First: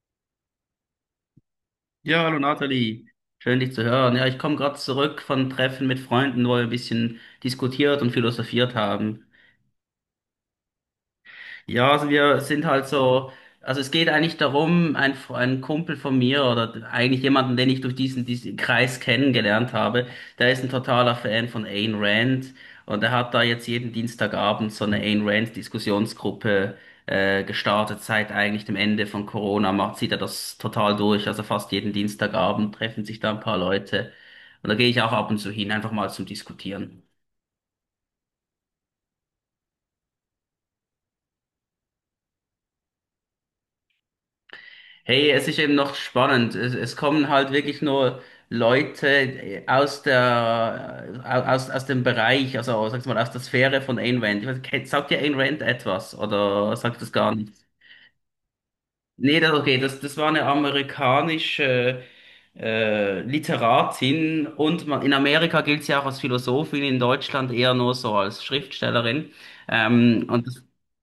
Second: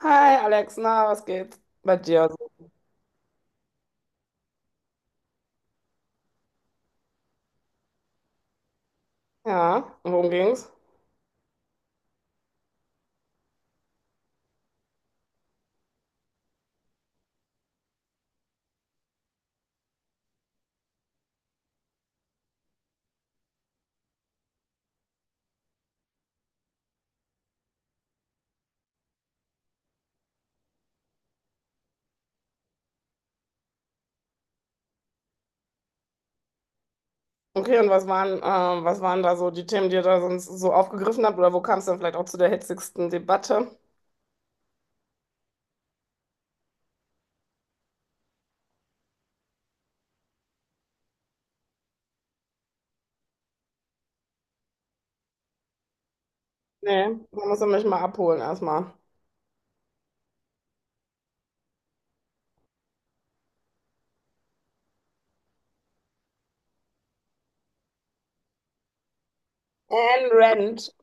Hi Alex, na, was geht bei Ja, dir hallo Nathalie, schön dich zu hören. Ja, ich komme gerade zurück von Treffen mit Freunden, wo wir ein bisschen diskutiert und philosophiert haben. Ja, und worum ging's? Ja, also wir sind halt so, also es geht eigentlich darum, ein Kumpel von mir oder eigentlich jemanden, den ich durch diesen Kreis kennengelernt habe, der ist ein totaler Fan von Ayn Rand und er hat da jetzt jeden Dienstagabend so eine Ayn Rand Diskussionsgruppe gestartet. Seit eigentlich dem Ende von Corona macht, zieht er das total durch. Also fast jeden Dienstagabend treffen sich da ein paar Leute und da gehe ich auch ab und zu hin, einfach mal zum Diskutieren. Okay, und was waren da so die Themen, die ihr da sonst so aufgegriffen habt? Oder wo kam es dann vielleicht auch zu der hitzigsten Debatte? Hey, es ist eben noch spannend. Es kommen halt wirklich nur Leute aus der, aus dem Bereich, also sag's mal, aus der Sphäre von Ayn Rand. Ich weiß, sagt dir Ayn Rand etwas oder sagt das Nee, gar da musst du nichts? mich mal abholen erstmal. Nee, okay, das war eine amerikanische Literatin und man, in Amerika gilt sie auch als Philosophin, in Deutschland eher nur so als Schriftstellerin. Ayn Und das Rand,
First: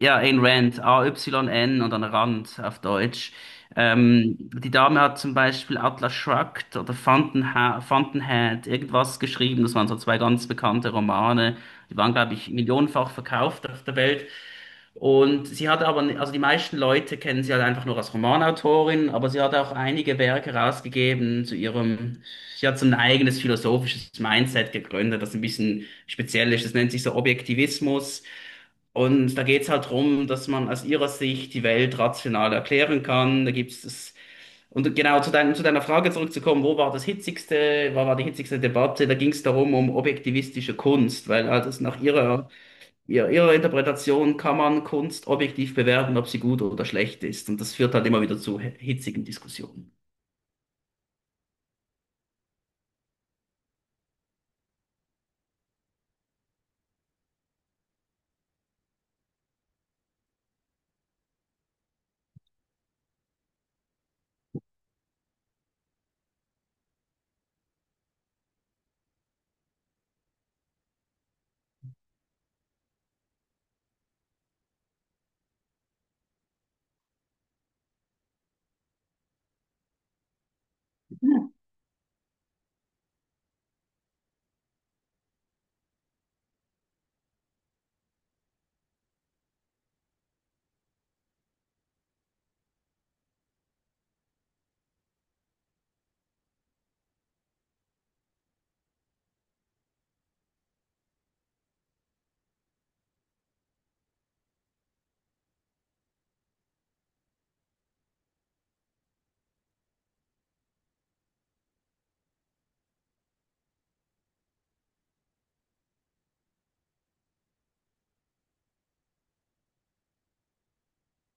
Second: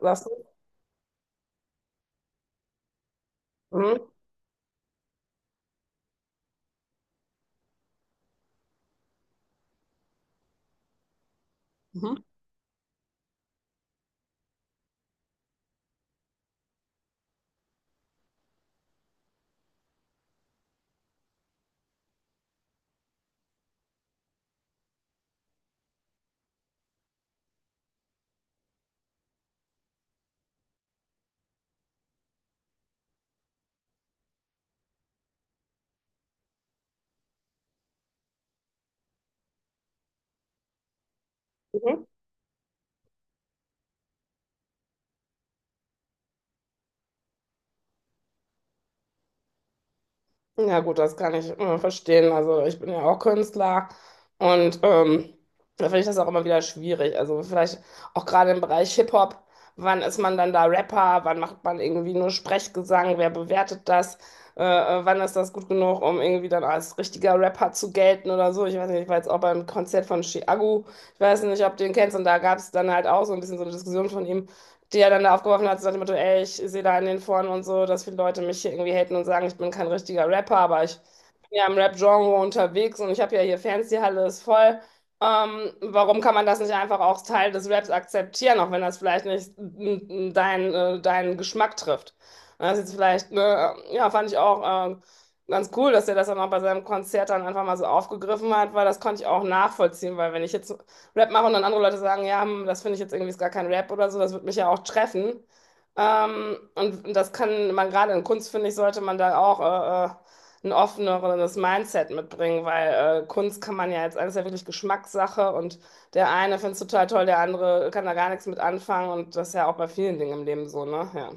Ja, sagst Ayn du? Rand, A-Y-N und dann Rand auf Deutsch. Mhm. Die Dame hat zum Beispiel Atlas Shrugged oder Fountainha Fountainhead, irgendwas geschrieben. Das waren so zwei ganz bekannte Romane. Die waren, glaube ich, millionenfach verkauft auf der Welt. Und sie hat aber, also die meisten Leute kennen sie halt einfach nur als Romanautorin, aber sie hat auch einige Werke rausgegeben zu ihrem, sie hat so ein eigenes philosophisches Mindset gegründet, das ein bisschen speziell ist. Das nennt sich so Objektivismus. Und da geht's halt drum, dass man aus ihrer Sicht die Welt rational erklären kann. Da gibt's das, und genau zu deiner Frage zurückzukommen, wo war das hitzigste, wo war die hitzigste Debatte? Da ging's darum, um objektivistische Kunst, weil halt es nach Mhm. ihrer Interpretation kann man Kunst objektiv bewerten, ob sie gut oder schlecht ist. Und das führt halt immer wieder zu hitzigen Diskussionen. Ja gut, das kann ich verstehen. Also ich bin ja auch Künstler, und da finde ich das auch immer wieder schwierig. Also vielleicht auch gerade im Bereich Hip-Hop, wann ist man dann da Rapper, wann macht man irgendwie nur Sprechgesang, wer bewertet das, wann ist das gut genug, um irgendwie dann als richtiger Rapper zu gelten oder so. Ich weiß nicht, ich war jetzt auch beim Konzert von Chiago, ich weiß nicht, ob du den kennst, und da gab es dann halt auch so ein bisschen so eine Diskussion von ihm, die er dann da aufgeworfen hat, so nach dem Motto: ey, ich sehe da in den Foren und so, dass viele Leute mich hier irgendwie haten und sagen, ich bin kein richtiger Rapper, aber ich bin ja im Rap-Genre unterwegs und ich habe ja hier Fans, die Halle ist voll. Warum kann man das nicht einfach auch als Teil des Raps akzeptieren, auch wenn das vielleicht nicht dein, deinen Geschmack trifft? Und das ist jetzt vielleicht, ne, ja, fand ich auch ganz cool, dass er das dann auch bei seinem Konzert dann einfach mal so aufgegriffen hat, weil das konnte ich auch nachvollziehen, weil wenn ich jetzt Rap mache und dann andere Leute sagen, ja, hm, das finde ich jetzt irgendwie ist gar kein Rap oder so, das wird mich ja auch treffen. Und, das kann man gerade in Kunst, finde ich, sollte man da auch ein offeneres Mindset mitbringen, weil Kunst kann man ja jetzt, alles ja wirklich Geschmackssache, und der eine findet es total toll, der andere kann da gar nichts mit anfangen, und das ist ja auch bei vielen Dingen im Leben so, ne? Ja.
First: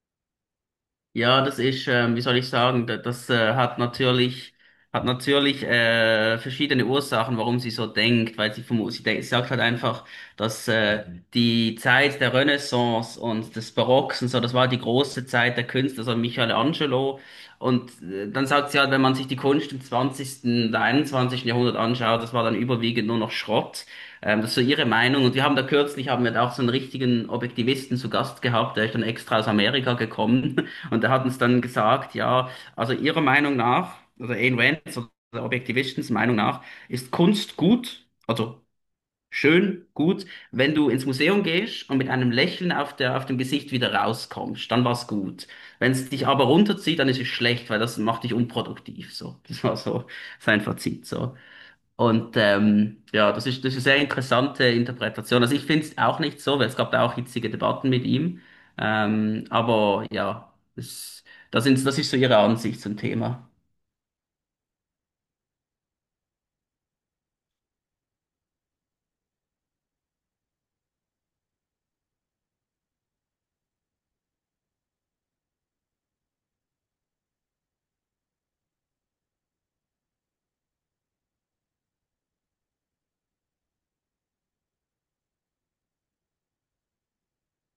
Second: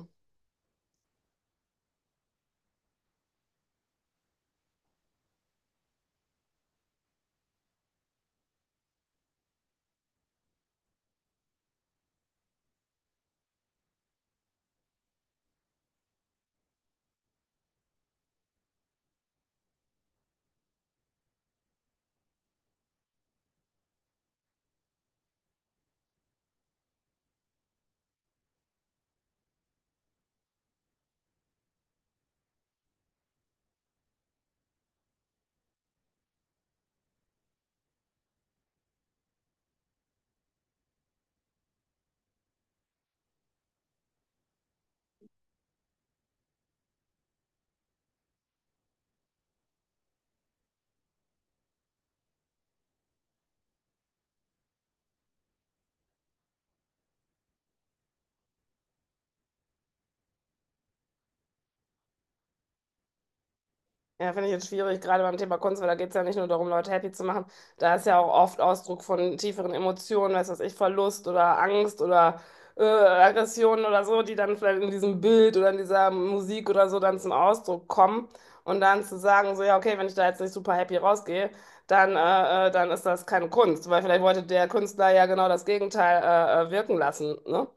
Ja, das ist, wie soll ich sagen, das hat natürlich verschiedene Ursachen, warum sie so denkt, weil sie, sie denkt, sie sagt halt einfach, dass die Zeit der Renaissance und des Barocks und so, das war die große Zeit der Künstler, so Michelangelo. Und dann sagt sie halt, wenn man sich die Kunst im zwanzigsten oder einundzwanzigsten Jahrhundert anschaut, das war dann überwiegend nur noch Schrott. Das ist so ihre Meinung. Und wir haben da kürzlich, haben wir da auch so einen richtigen Objektivisten zu Gast gehabt, der ist dann extra aus Amerika gekommen. Und er hat uns dann gesagt, ja, also ihrer Meinung nach, also Ayn Rands oder Objektivistens Meinung nach, ist Kunst gut, also schön gut, wenn du ins Museum gehst und mit einem Lächeln auf der, auf dem Gesicht wieder rauskommst, dann war's gut. Wenn es dich aber runterzieht, dann ist es schlecht, weil das macht dich unproduktiv, so. Das war so sein Fazit, so. Und ja, das ist eine sehr interessante Interpretation. Also ich finde es auch nicht so, weil es gab da auch hitzige Debatten mit ihm. Aber ja, das, das sind, das ist so ihre Ansicht zum Thema. Ja, finde ich jetzt schwierig, gerade beim Thema Kunst, weil da geht es ja nicht nur darum, Leute happy zu machen. Da ist ja auch oft Ausdruck von tieferen Emotionen, weiß was ich, Verlust oder Angst oder Aggressionen oder so, die dann vielleicht in diesem Bild oder in dieser Musik oder so dann zum Ausdruck kommen. Und dann zu sagen, so, ja, okay, wenn ich da jetzt nicht super happy rausgehe, dann ist das keine Kunst, weil vielleicht wollte der Künstler ja genau das Gegenteil wirken lassen, ne?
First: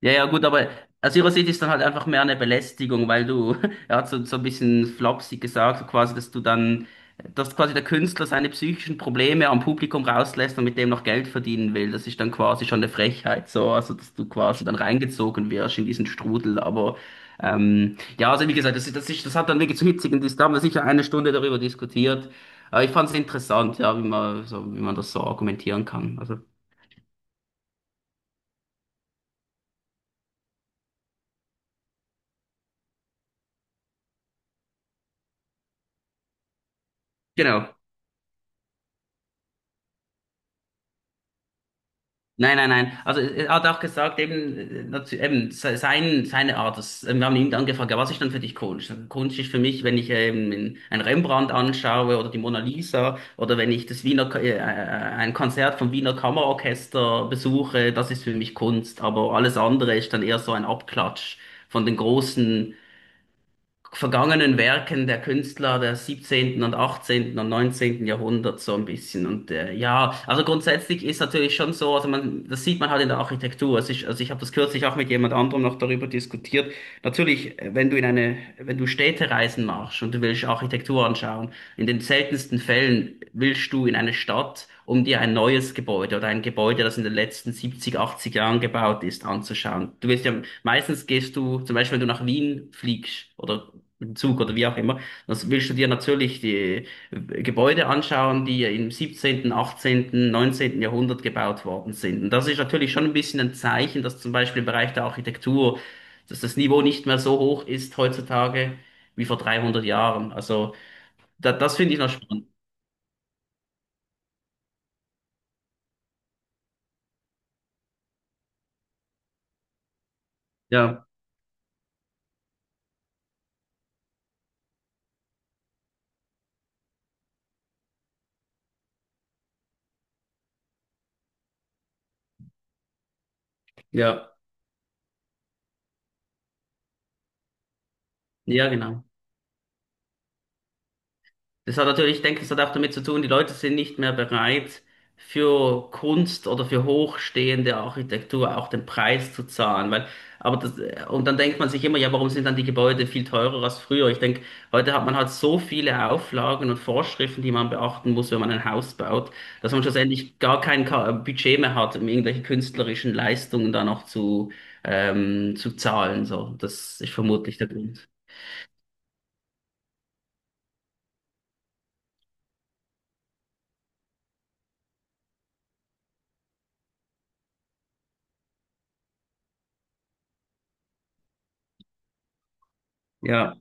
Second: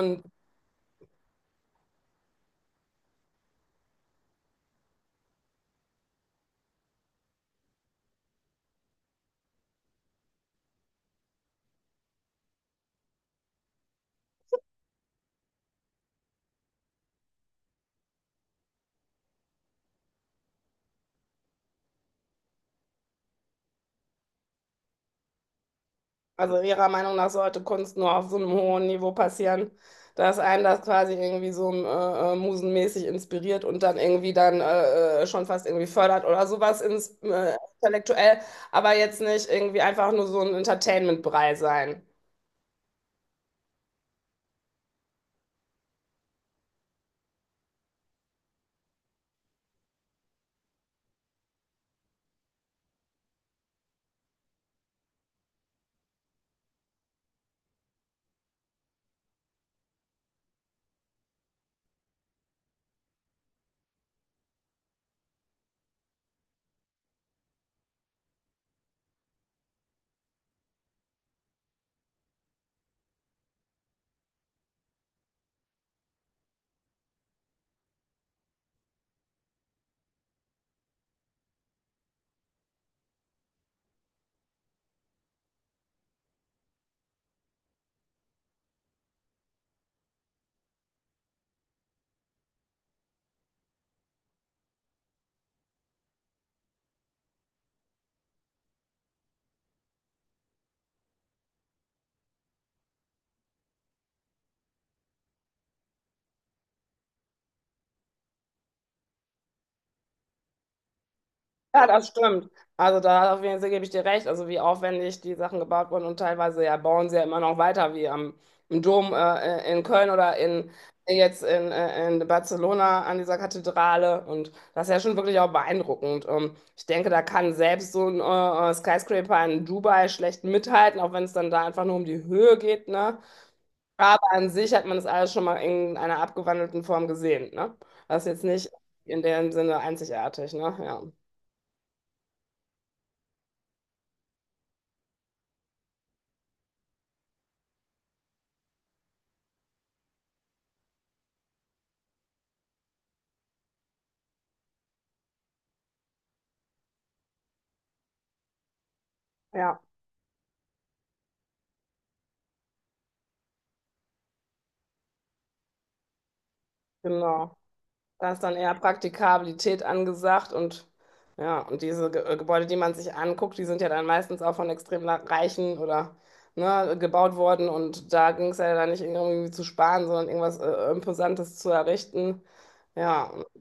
Ja, ja, gut, aber aus ihrer Sicht ist dann halt einfach mehr eine Belästigung, weil du, er hat so, so ein bisschen flapsig gesagt, so quasi, dass du dann, dass quasi der Künstler seine psychischen Probleme am Publikum rauslässt und mit dem noch Geld verdienen will. Das ist dann quasi schon eine Frechheit, so, also dass du quasi dann reingezogen wirst in diesen Strudel. Aber ja, also wie gesagt, das hat dann wirklich zu hitzigen da haben wir sicher eine Stunde darüber diskutiert. Aber ich fand es interessant, ja, wie man, so, wie man das so argumentieren kann. Also, also Ihrer Meinung nach sollte Kunst nur auf so einem hohen Niveau passieren, dass einen das quasi irgendwie so musenmäßig inspiriert und dann irgendwie dann schon fast irgendwie fördert oder sowas ins, genau. intellektuell, aber jetzt nicht irgendwie einfach nur so ein Entertainment-Brei sein. Nein, nein, nein. Also er hat auch gesagt, eben, eben sein, seine Art. Wir haben ihn dann gefragt, ja, was ist dann für dich Kunst? Kunst ist für mich, wenn ich ein Rembrandt anschaue oder die Mona Lisa oder wenn ich das ein Konzert vom Wiener Kammerorchester besuche, das ist für mich Kunst. Aber alles andere ist dann eher so ein Abklatsch von den großen vergangenen Werken der Künstler der 17. und 18. und 19. Jahrhunderts so ein bisschen. Und ja, also grundsätzlich ist natürlich schon so, also man, das sieht man halt in der Architektur. Also ich habe das kürzlich auch mit jemand anderem noch darüber diskutiert. Natürlich, wenn du in eine, wenn du Städtereisen machst und du willst Architektur anschauen, in den seltensten Fällen willst du in eine Stadt, um dir ein neues Gebäude oder ein Gebäude, das in den letzten 70, 80 Jahren gebaut ist, anzuschauen. Du willst ja, meistens gehst du, zum Beispiel wenn du nach Wien fliegst oder im Zug oder wie auch immer, das willst du dir natürlich die Gebäude anschauen, die ja im 17., 18., 19. Jahrhundert gebaut worden sind. Und das ist natürlich schon ein bisschen ein Zeichen, dass zum Beispiel im Bereich der Architektur, dass das Niveau nicht mehr so hoch ist heutzutage wie vor 300 Jahren. Also da, das Ja, finde ich das noch spannend. stimmt. Also da auf jeden Fall gebe ich dir recht. Also wie aufwendig die Sachen gebaut wurden und teilweise ja bauen sie ja immer noch weiter, wie am im Dom in Köln oder in Ja, jetzt in Barcelona an dieser Kathedrale. Und das ist ja schon wirklich auch beeindruckend. Ich denke, da kann selbst so ein Skyscraper in Dubai schlecht mithalten, auch wenn es dann da einfach nur um die Höhe geht, ne? ja, Aber an sich hat man das alles schon mal in einer abgewandelten Form gesehen, ne? Das ist jetzt ja, nicht genau. in dem Sinne einzigartig, ne? Ja. Das hat natürlich, ich denke, das hat auch damit zu tun, die Leute sind nicht mehr bereit, für Kunst oder für hochstehende Architektur auch den Preis zu zahlen. Weil, aber das, und dann denkt man sich immer, ja, warum sind dann die Gebäude viel teurer als früher? Ich denke, heute hat man halt so viele Auflagen und Vorschriften, die man beachten muss, wenn man ein Haus baut, dass Ja. man schlussendlich gar kein Budget mehr hat, um irgendwelche künstlerischen Leistungen da noch zu zahlen. So, das ist Genau. vermutlich der Grund. Da ist dann eher Praktikabilität angesagt, und ja, und diese Ge Gebäude, die man sich anguckt, die sind ja dann meistens auch von extrem Reichen oder, ne, gebaut worden, und da ging es ja dann nicht irgendwie zu sparen, sondern irgendwas Imposantes zu errichten. Ja, Ja.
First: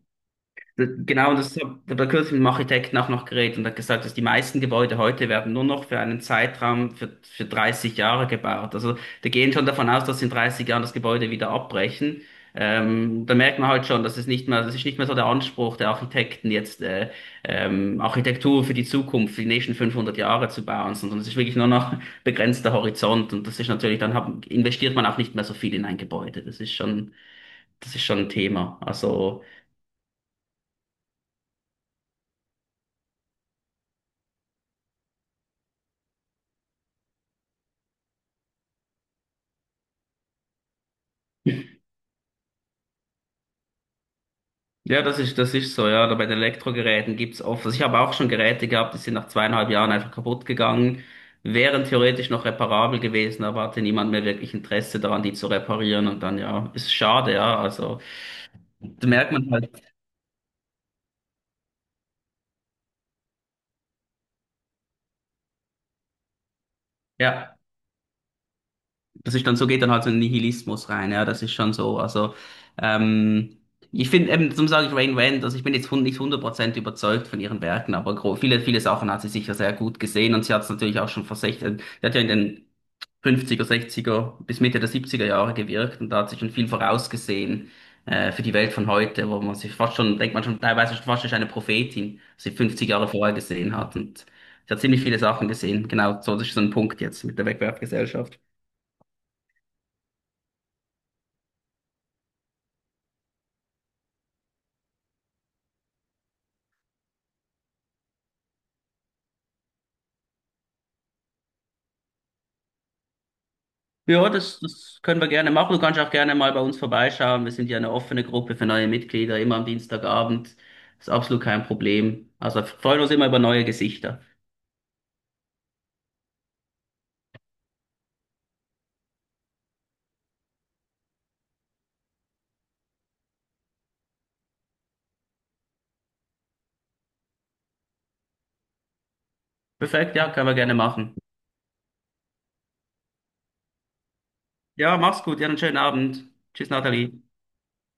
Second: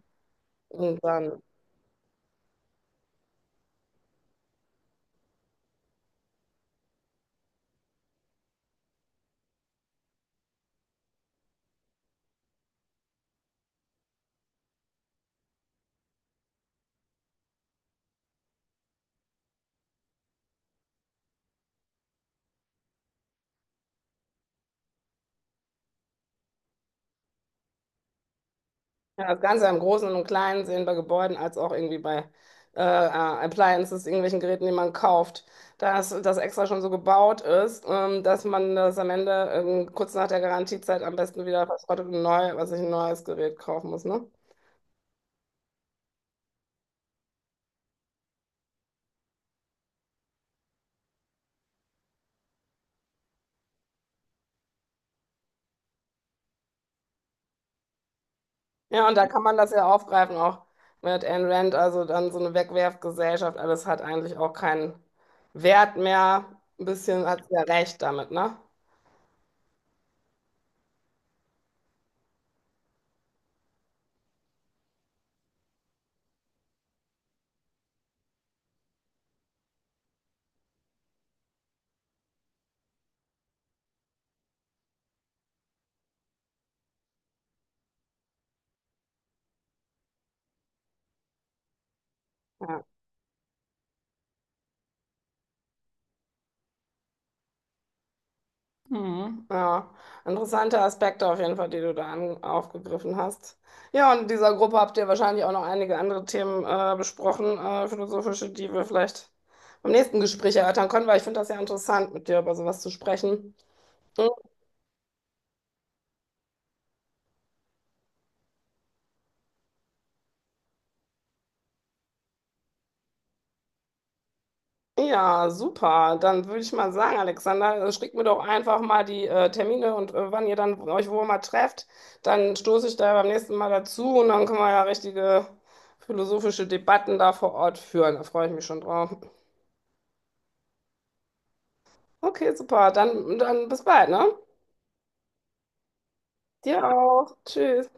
und Genau, dann. das habe ich bei kürzlich mit dem Architekten auch noch geredet und er hat gesagt, dass die meisten Gebäude heute werden nur noch für einen Zeitraum für 30 Jahre gebaut. Also die gehen schon davon aus, dass in 30 Jahren das Gebäude wieder abbrechen. Da merkt man halt schon, dass es nicht mehr, das ist nicht mehr so der Anspruch der Architekten jetzt Architektur für die Zukunft, für die nächsten 500 Jahre zu bauen, sondern es ist wirklich nur noch begrenzter Horizont und das ist natürlich, investiert man auch nicht mehr so viel in ein Gebäude. Das ist schon ein Thema. Ja, das Also Ganze im Großen und Kleinen sehen bei Gebäuden als auch irgendwie bei äh, äh, Appliances, irgendwelchen Geräten, die man kauft, dass das extra schon so gebaut ist, dass man das am Ende kurz nach der Garantiezeit am besten wieder verschrottet und neu, was ich ein neues Gerät kaufen muss, ne? ja, das ist so, ja. Oder bei den Elektrogeräten gibt's oft. Also ich habe auch schon Geräte gehabt, die sind nach 2,5 Jahren einfach kaputt gegangen, wären theoretisch noch reparabel gewesen, aber hatte niemand mehr wirklich Interesse daran, die zu reparieren. Und dann, ja, ist schade, ja. Also, Ja, da und da merkt kann man man halt, das ja aufgreifen, auch mit Ayn Rand, also dann so eine Wegwerfgesellschaft, alles hat eigentlich auch keinen Wert mehr. Ein bisschen hat sie ja. ja recht damit, ne? Das ist dann so, geht dann halt so ein Nihilismus rein, ja, das ist schon so. Also, ähm, ich finde eben, zum sagen, ich Rain Rand, also ich bin jetzt nicht 100% überzeugt von ihren Werken, aber viele Sachen hat sie sicher sehr gut gesehen und sie hat es natürlich auch schon vor 16, sie hat ja in den 50er, 60er bis Mitte der 70er Jahre gewirkt und da hat sich schon viel vorausgesehen für die Welt von heute, wo man sich fast schon, denkt man schon teilweise schon fast schon ist eine Prophetin, was sie Ja. 50 Jahre vorher gesehen hat und sie hat ziemlich viele Sachen gesehen. Genau, so das ist so ein Punkt jetzt mit der Wegwerfgesellschaft. Hm, ja, interessante Aspekte auf jeden Fall, die du da an, aufgegriffen hast. Ja, und in dieser Gruppe habt ihr wahrscheinlich auch noch einige andere Themen besprochen, philosophische, die wir vielleicht beim nächsten Gespräch erörtern können, weil ich finde das ja interessant, mit dir über sowas zu sprechen. Ja, Hm, das, das können wir gerne machen. Du kannst auch gerne mal bei uns vorbeischauen. Wir sind ja eine offene Gruppe für neue Mitglieder, immer am Dienstagabend. Ist absolut kein Problem. Also freuen uns immer über neue Gesichter. ja, super. Dann würde ich mal sagen, Alexander, schickt mir doch einfach mal die Termine und wann ihr dann euch wo mal trefft. Dann stoße ich da beim nächsten Mal dazu, und dann können wir ja richtige philosophische Debatten da vor Ort führen. Da freue ich mich schon drauf. Perfekt, ja, können wir gerne machen. Okay, super. Dann, dann bis bald, ne? Ja, mach's gut, ja, einen schönen Abend. Tschüss, Dir Nathalie. auch. Tschüss.